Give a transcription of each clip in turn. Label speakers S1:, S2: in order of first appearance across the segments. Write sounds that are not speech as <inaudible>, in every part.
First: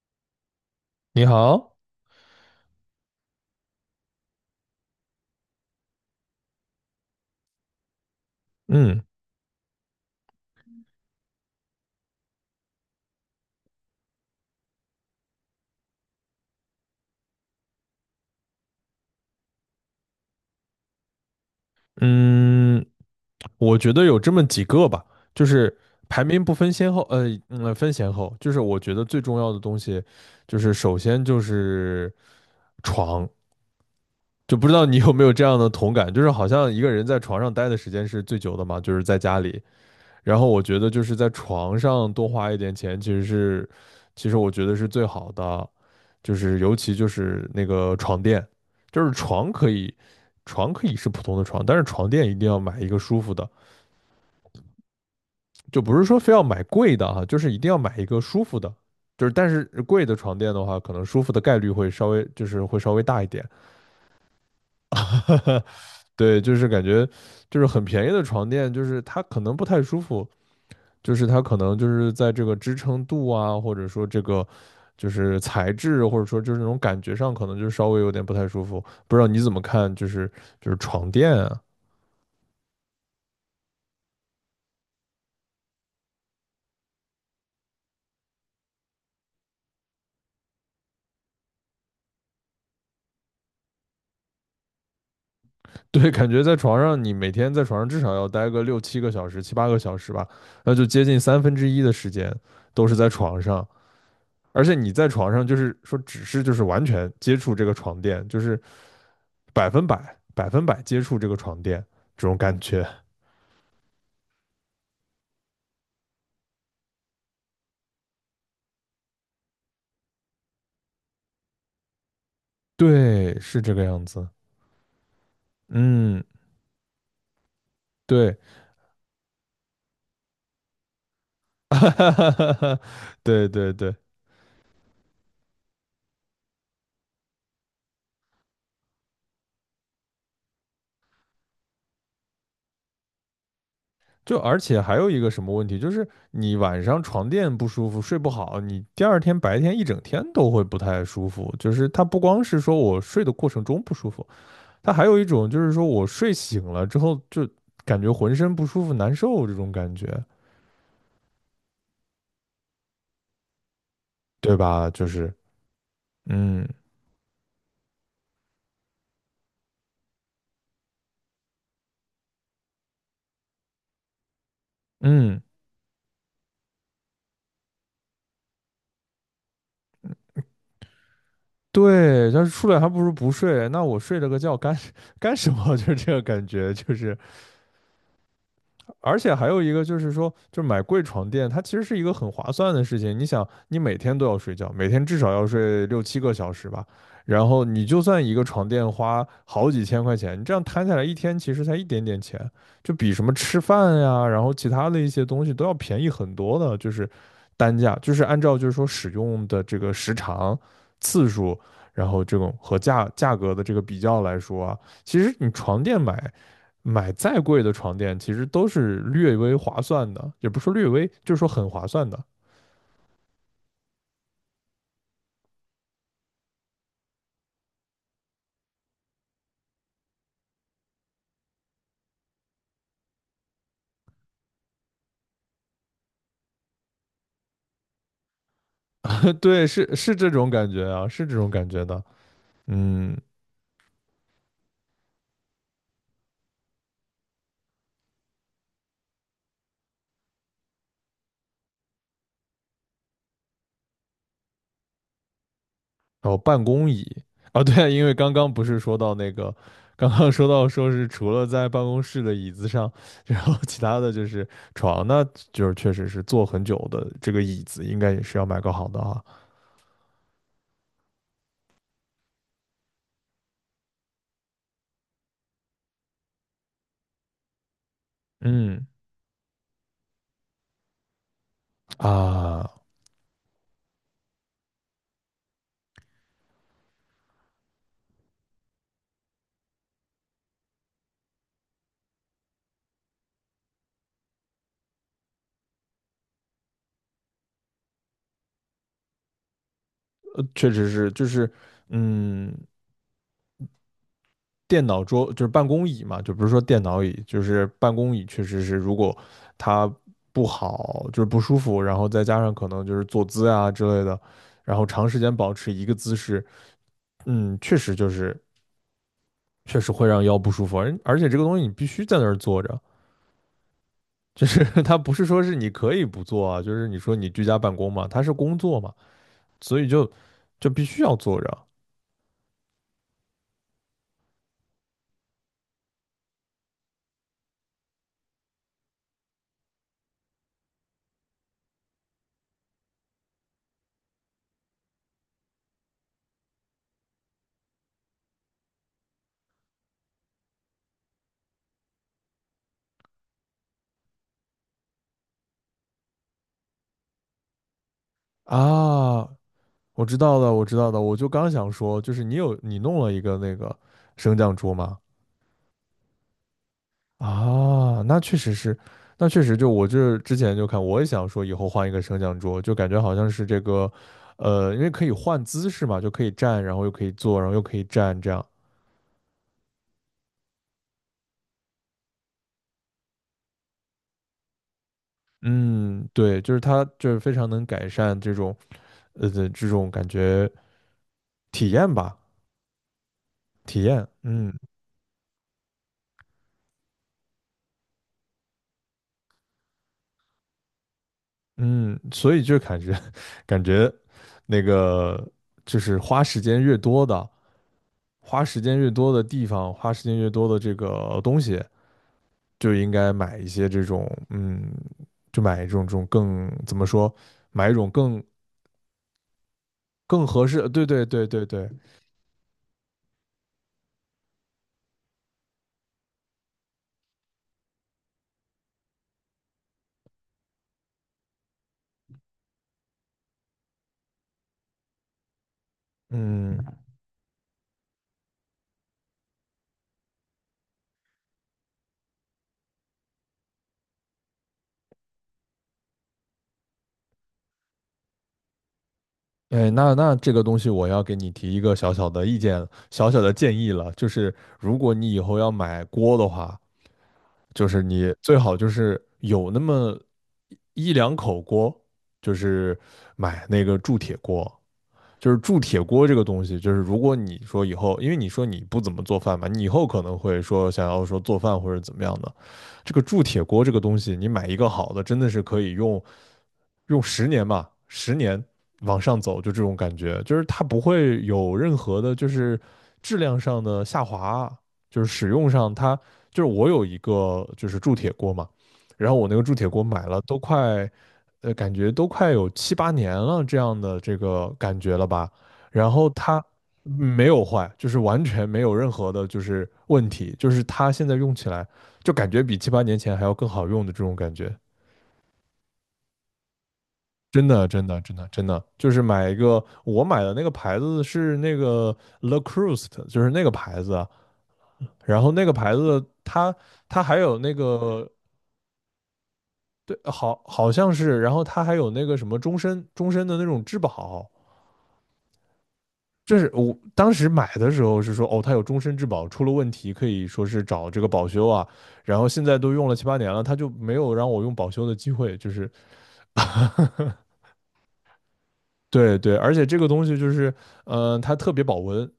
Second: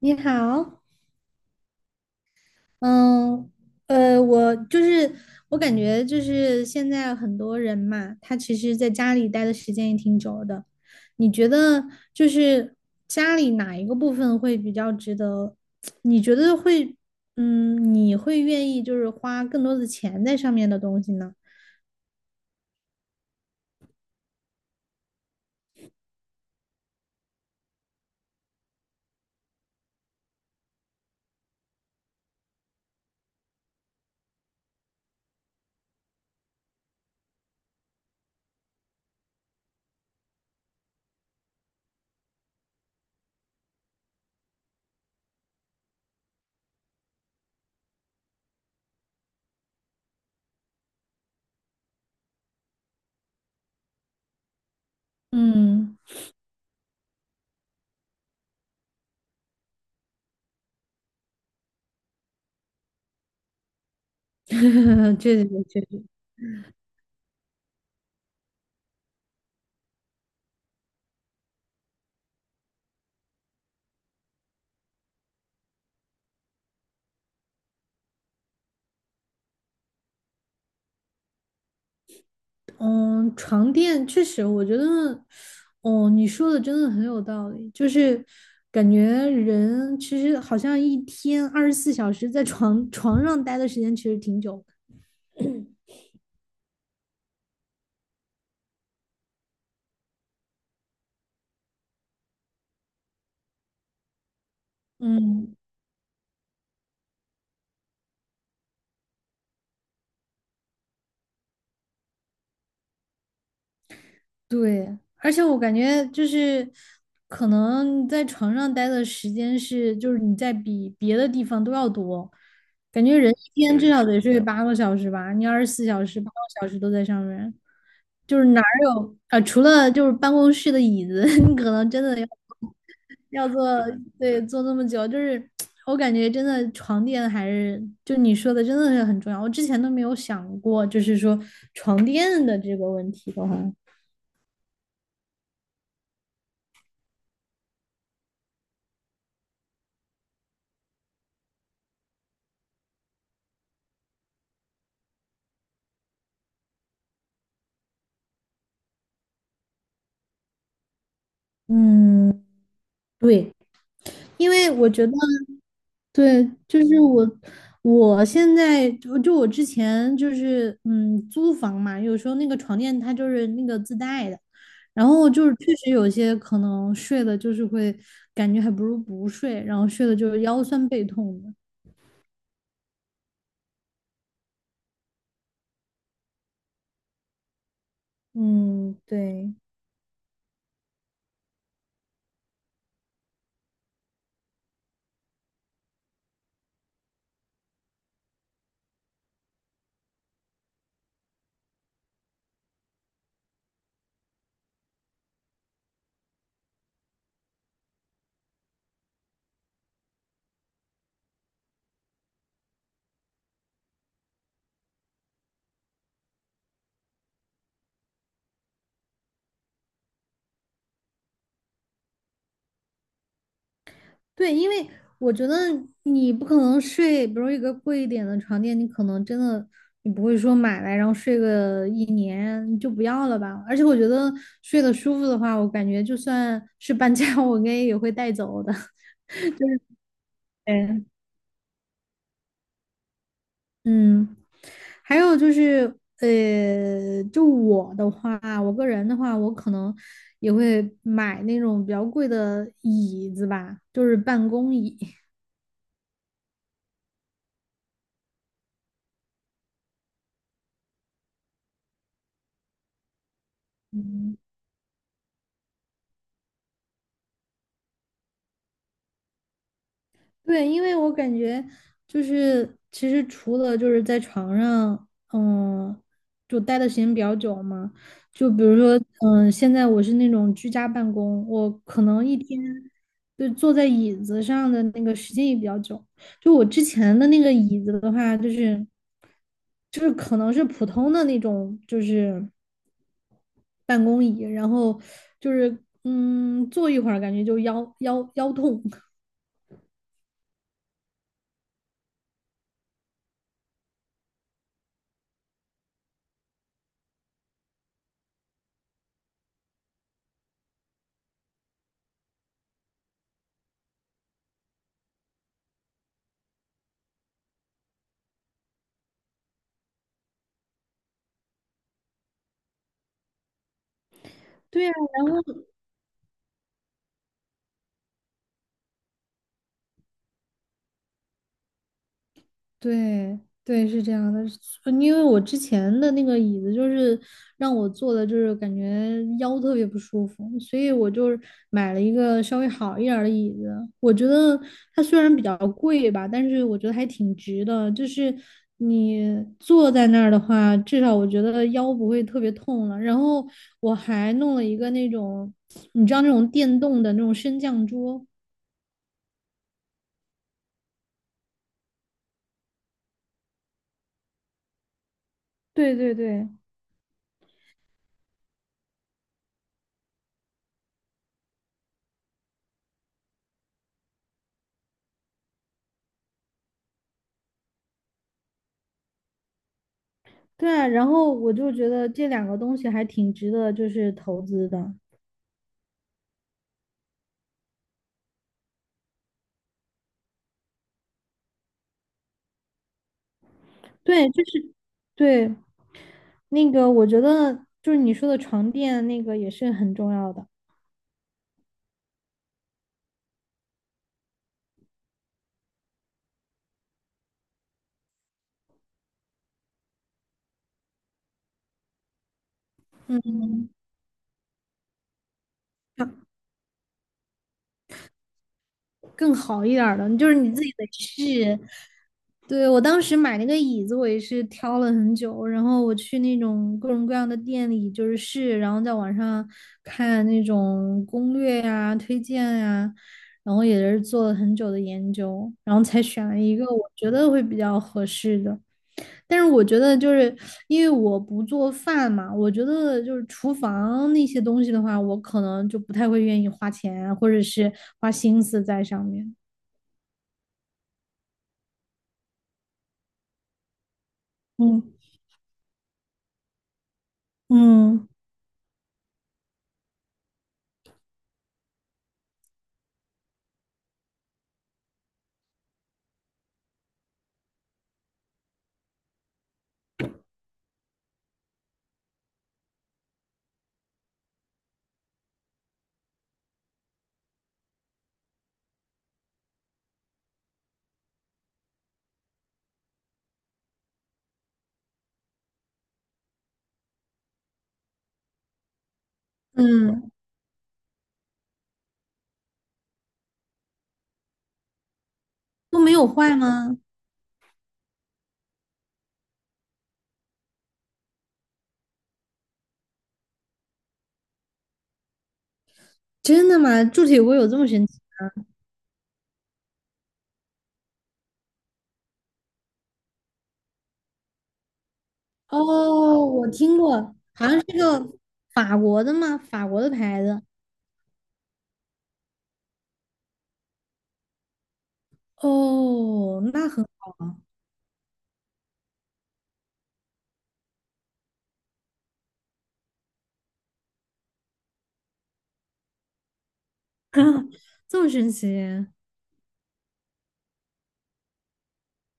S1: 你好。
S2: 你好，
S1: 嗯，呃，我就是我感觉就是现在很多人嘛，他其实在
S2: 嗯
S1: 家里待的时间也挺久的。你觉得就是家里哪一个部分会比较值得？你觉得会，嗯，你会愿意就是花更多的钱在上面的东西呢？
S2: 嗯，我觉得有这么几个吧，就是排名不分先后，分先后，就是我觉得最重要的东西，就是首先就是床。就不知道你有没有这样的同感，就是好像一个人在床上待的时间是最久的嘛，就是在家里。然后我觉得就是在床上多花一点钱，其实是，其实我觉得是最好的，就是尤其就是那个床垫，就是床可以，床可以是普通的床，但是床垫一定要买一个舒服的，就不
S1: 嗯，
S2: 是说非要买贵的哈，就是一定要买一个舒服的，就是但是贵的床垫的话，可能舒服的概率会稍微就是会稍微大一点。
S1: <laughs> 确实
S2: <laughs>
S1: 确实。
S2: 对，就是感觉就是很便宜的床垫，就是它可能不太舒服，就是它可能就是在这个支撑度啊，或者说这个就是材质，或者说就是那种感觉上，可能就稍微有点不太舒服。不知道你怎么看？就是床垫啊。
S1: 嗯，床垫确实，我觉得，哦，你说的真的很有道理，就是感觉人其实好像一天二十四小时在床 <laughs> 床上待的时间其实挺久的。
S2: <laughs> 对，感觉在床上你每天在床上至少要待个六七个小时、七八个小时吧，那就接近1/3的时间都是在床上。而且你在床上就
S1: 嗯，
S2: 是说，只是就是完全接触这个床垫，就是百分百接触这个床垫这种感觉。
S1: 对，而且我感觉就是可能你在床上待的时间是，就是你在比别的地方都要多。
S2: <laughs>
S1: 感觉人
S2: 对，是
S1: 一
S2: 这
S1: 天
S2: 个
S1: 至对少
S2: 样
S1: 得
S2: 子。
S1: 睡八个小时吧，你二十四小时
S2: 嗯，
S1: 八个小时都在上面。
S2: 对，
S1: 就是哪儿有啊、除了就是办公室的椅子，<laughs> 你可
S2: <laughs>
S1: 能真的要
S2: 哈，对
S1: 要坐。
S2: 对对。
S1: 对，坐那么久，就是我感觉真的床垫还是就你说的真的是很重要，我之前都没有想过，就是说床垫的这个问题的话。
S2: 就而且还有一个什么问题，就是你晚上床垫不舒服，睡不好，你第二天白天一整天都会不太舒服。就是它不光是说我睡的过程中不舒服，它还有一种就是说我睡醒了之后就感觉浑身不舒服、难受这种感觉，
S1: 嗯，对，因
S2: 对
S1: 为我
S2: 吧？就
S1: 觉得
S2: 是，
S1: 对，
S2: 嗯
S1: 就是我。我现在就我之前就是租房嘛，有时候那个床垫它就是那个自带的，然后
S2: 嗯，
S1: 就是确实有些可能睡的，就是会感觉还不如不睡，然后睡的就是腰酸背痛的。
S2: 对，但是出来还不如不睡，那我睡了个觉干 <laughs> 干什么？<laughs> 就是这个感觉，就是。
S1: 嗯，
S2: 而且还
S1: 对
S2: 有一个就是说，就买贵床垫，它其实是一个很划算的事情。你想，你每天都要睡觉，每天至少要睡六七个小时吧，然后你就算一个床垫花好几千块钱，你这样摊下来一天其实才一点点钱，就比什么吃饭呀，然后其他的一些东西都要便宜很多的，就是单价，就是按照就是说使用的这个时长、次数，然后这种和价格的这个比较来说啊，其实你床垫买再贵的床垫，其实都是略微划算的，也不是说略微，就是说很划算的
S1: 对。因为我觉得你不可能睡，比如一个贵一点的床垫，你可能真的你不会说买来然后睡个一年你就不要了吧。而且我觉得睡得舒服的话，我感觉就算是搬家，<laughs> 我应该也会带走的。
S2: <laughs>。对，是是这种感觉
S1: 嗯。
S2: 啊，是这种感觉的。嗯，
S1: 嗯，还有就是，就我的话，我个人的话，我可能也会买那种比较贵的椅子吧，就是办公椅。
S2: 然后办公椅啊，对，因为刚刚不是说到那个，刚刚说到说是除了在办公室的椅子上，然后其他的就
S1: 嗯，
S2: 是床，那就是确实是坐很久的这个椅子，应该也是要买个好的啊。
S1: 对，因为我感觉就是，其实除了就是在床上，嗯，就待的时间比较久嘛，就比如
S2: 嗯
S1: 说，嗯，现在我是那种居家办公，我可能一天
S2: 啊，
S1: 就坐在椅子上的那个时间也比较久。就我之前的那个椅子的话，就是可能是普通的那种，就是办公椅，然后就是嗯，坐一会儿感觉就腰痛。<laughs>
S2: 确实是，就是嗯，电脑桌就是办公椅嘛，就不是说电脑椅，就是办公椅，确实是如果它不好，就是不舒服，然后再加上可能就是坐姿啊之类的，然后长时间保持一个姿势，嗯，确实就是确实会让腰不舒服，而且这个东西你必须在那儿坐着，就是 <laughs>
S1: 对呀。
S2: 它不是说是你可以不做啊，就是你说你居家办公嘛，它是工作嘛，所以就必须要坐着
S1: 对对，是这样的，因为我之前的那个椅子就是让我坐的，就是感觉腰特别不舒服，所以我就是买了一个稍微好一点儿的椅子。我觉得它虽然比较贵吧，但是我觉得还挺值的。就是你坐在那儿的话，至少我觉得腰不会特别痛了。然后我还弄了一个那种，你知道那种电动的那种升降桌。
S2: 啊。我知道的，我知道的，我就刚想说，就是你弄了一个那个升降桌吗？
S1: 对对对。
S2: 啊，那确实是，那确实就我这之前就看，我也想说以后换一个升降桌，就感觉好像是这个，因为可以换姿势嘛，就可以站，然后又可以坐，然后又可以站，这样。
S1: 对啊，然后我就觉得这两个东西还挺值得就是投资的。
S2: 嗯，对，就是它就是非常能改善这种这种感觉体验吧，体验。
S1: 对，就
S2: 嗯
S1: 是对那个，我觉得就是你说的床垫那个也是很重要的。
S2: 嗯，所以就感觉 <laughs> 感觉那个就是花时间越多的，花时间越多的地方，花时间越多的这个东西，就应该买
S1: 嗯。
S2: 一些这种，嗯，就买一种这种更怎么说，买一种更
S1: 更好一点儿的，
S2: 更
S1: 就是
S2: 合
S1: 你自
S2: 适，
S1: 己
S2: 对
S1: 得
S2: 对对对
S1: 试。
S2: 对。
S1: 对，我当时买那个椅子，我也是挑了很久，然后我去那种各种各样的店里就是试，然后在网上看那种攻略呀、推荐呀，然后也是做了很久的研究，然后才选了一
S2: 嗯，
S1: 个我觉得会比较合适的。但是我觉得就是因为我不做饭嘛，我觉得就是厨房那些东西的话，我可能就不太会愿意花钱啊或者是花心思在上面。
S2: 哎，那这个东西我要给你提一个小小的意见，小小的建议了，就是如果
S1: 嗯
S2: 你以后要买锅的话。就是
S1: 嗯
S2: 你最好就是有那么一两口锅，就是买那个铸铁锅。就是铸铁锅这个东西，就是如果你说以后，因为你说你不怎么做饭嘛，你以后可能会说想要说做饭或者怎么样的，这个铸铁锅这个东西，你买一个好的，真的是可以用十年吧，十年往上走，就这种感觉。就是它不会有任何的，就是质量上的下滑，就是使用上它就是我有一个就是铸铁锅嘛，然后我那个铸铁锅买
S1: 嗯，
S2: 了都快，感觉都快有七八年了这样的这个感觉了吧。
S1: 都
S2: 然
S1: 没有
S2: 后
S1: 坏
S2: 它
S1: 吗？
S2: 没有坏，就是完全没有任何的就是问题，就是它现在用起来就感觉比七八年前还要更好用的这种感觉。
S1: 真的吗？铸铁锅
S2: 真
S1: 有这么
S2: 的，
S1: 神
S2: 真
S1: 奇？
S2: 的，真的，真的，就是买一个，我买的那个牌子是那个 Le Creuset 就是那个牌子，然后那个牌子
S1: 哦，我
S2: 它
S1: 听
S2: 它
S1: 过，
S2: 还有
S1: 好
S2: 那
S1: 像是
S2: 个
S1: 个法国的吗？法国的
S2: 对，
S1: 牌
S2: 好
S1: 子。
S2: 好像是，然后它还有那个什么终身的那种质保，这
S1: 哦，
S2: 是我当时买的时候是说哦，它有终身质保，出了问题可以说是找这个保修啊，然后现在都用了七八年了，它就没有让我用保修的机会，就是。
S1: <coughs> <laughs> 这么神奇。
S2: 对对，而且这个东西就是，嗯、它特别保温，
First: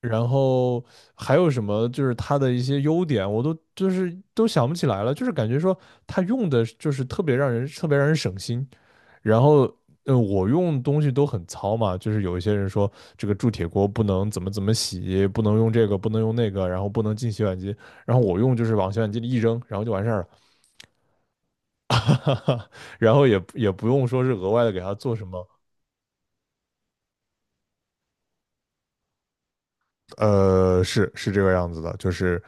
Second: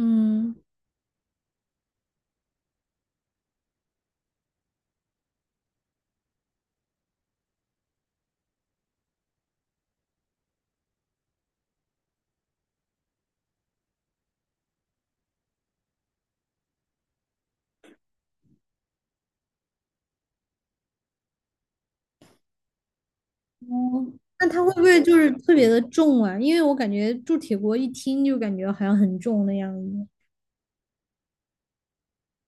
S2: 然后还有什么就是它的一些优点，我都就是都想不起来了，就是感觉说它用的就是特别让人省心。然后，嗯，我用东西都很糙嘛，就是有一些人说这个铸铁锅不能怎么怎么洗，不能用这个，不能用那个，然后不能进洗碗机。然后我用就是往洗碗机里一扔，然后就完事儿了，<laughs> 哈哈。然后也不用
S1: 哦，
S2: 说是
S1: 那
S2: 额
S1: 它
S2: 外的
S1: 会
S2: 给
S1: 不
S2: 它
S1: 会
S2: 做
S1: 就
S2: 什
S1: 是
S2: 么，
S1: 特别的重啊？因为我感觉铸铁锅一听就感觉好像很重的样子。
S2: 是是这个样子的，就是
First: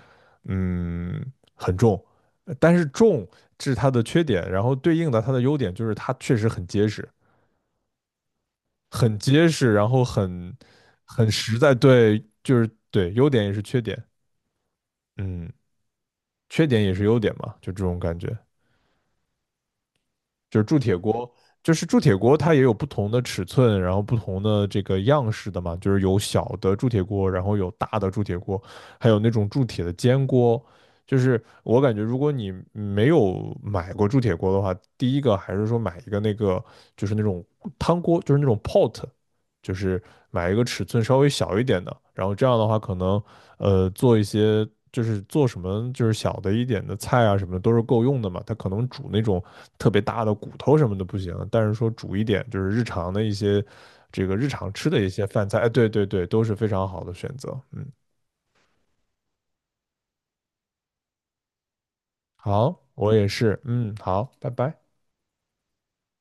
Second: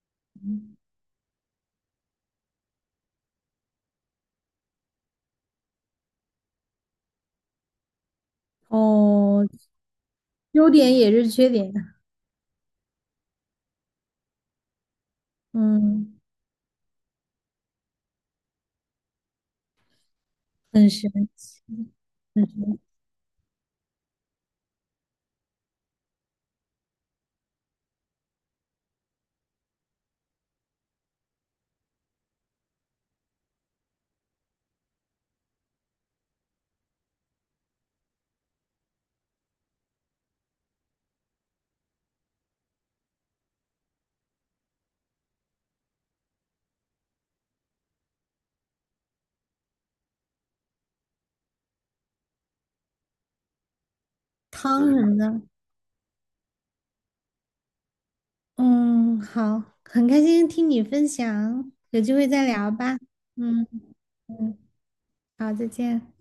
S2: 嗯很重，但是重是它的缺点，然后对应的它的优点就是它确实很结实，很
S1: 哦，
S2: 结实，然后很
S1: 优点也是
S2: 很
S1: 缺
S2: 实
S1: 点
S2: 在，
S1: 啊。
S2: 对，就是对，优点也是缺点，嗯，
S1: 嗯，
S2: 缺点也是优点嘛，就这种感觉。就是铸
S1: 很
S2: 铁
S1: 神
S2: 锅，
S1: 奇，
S2: 就是铸铁锅，
S1: 很
S2: 它也
S1: 神
S2: 有
S1: 奇
S2: 不同的尺寸，然后不同的这个样式的嘛，就是有小的铸铁锅，然后有大的铸铁锅，还有那种铸铁的煎锅。就是我感觉，如果你没有买过铸铁锅的话，第一个还是说买一个那个，就是那种汤锅，就是那种 pot，就是买一个尺寸稍微小一点的，然后这样的话可能做一些就是做什么就是小的一点的菜啊什么的都是够用的嘛。它可能煮那种特别大的骨头什么的不行，但是说煮一点就是日常的一些这个日常吃
S1: 汤
S2: 的
S1: 什
S2: 一
S1: 么
S2: 些
S1: 的。
S2: 饭菜，哎，对对对，都是非常好的选择。嗯，
S1: 嗯，好，很开心听你分享，有机会再聊
S2: 好，
S1: 吧。
S2: 我也是，
S1: 嗯
S2: 嗯，好，拜
S1: 嗯，
S2: 拜。
S1: 好，再见。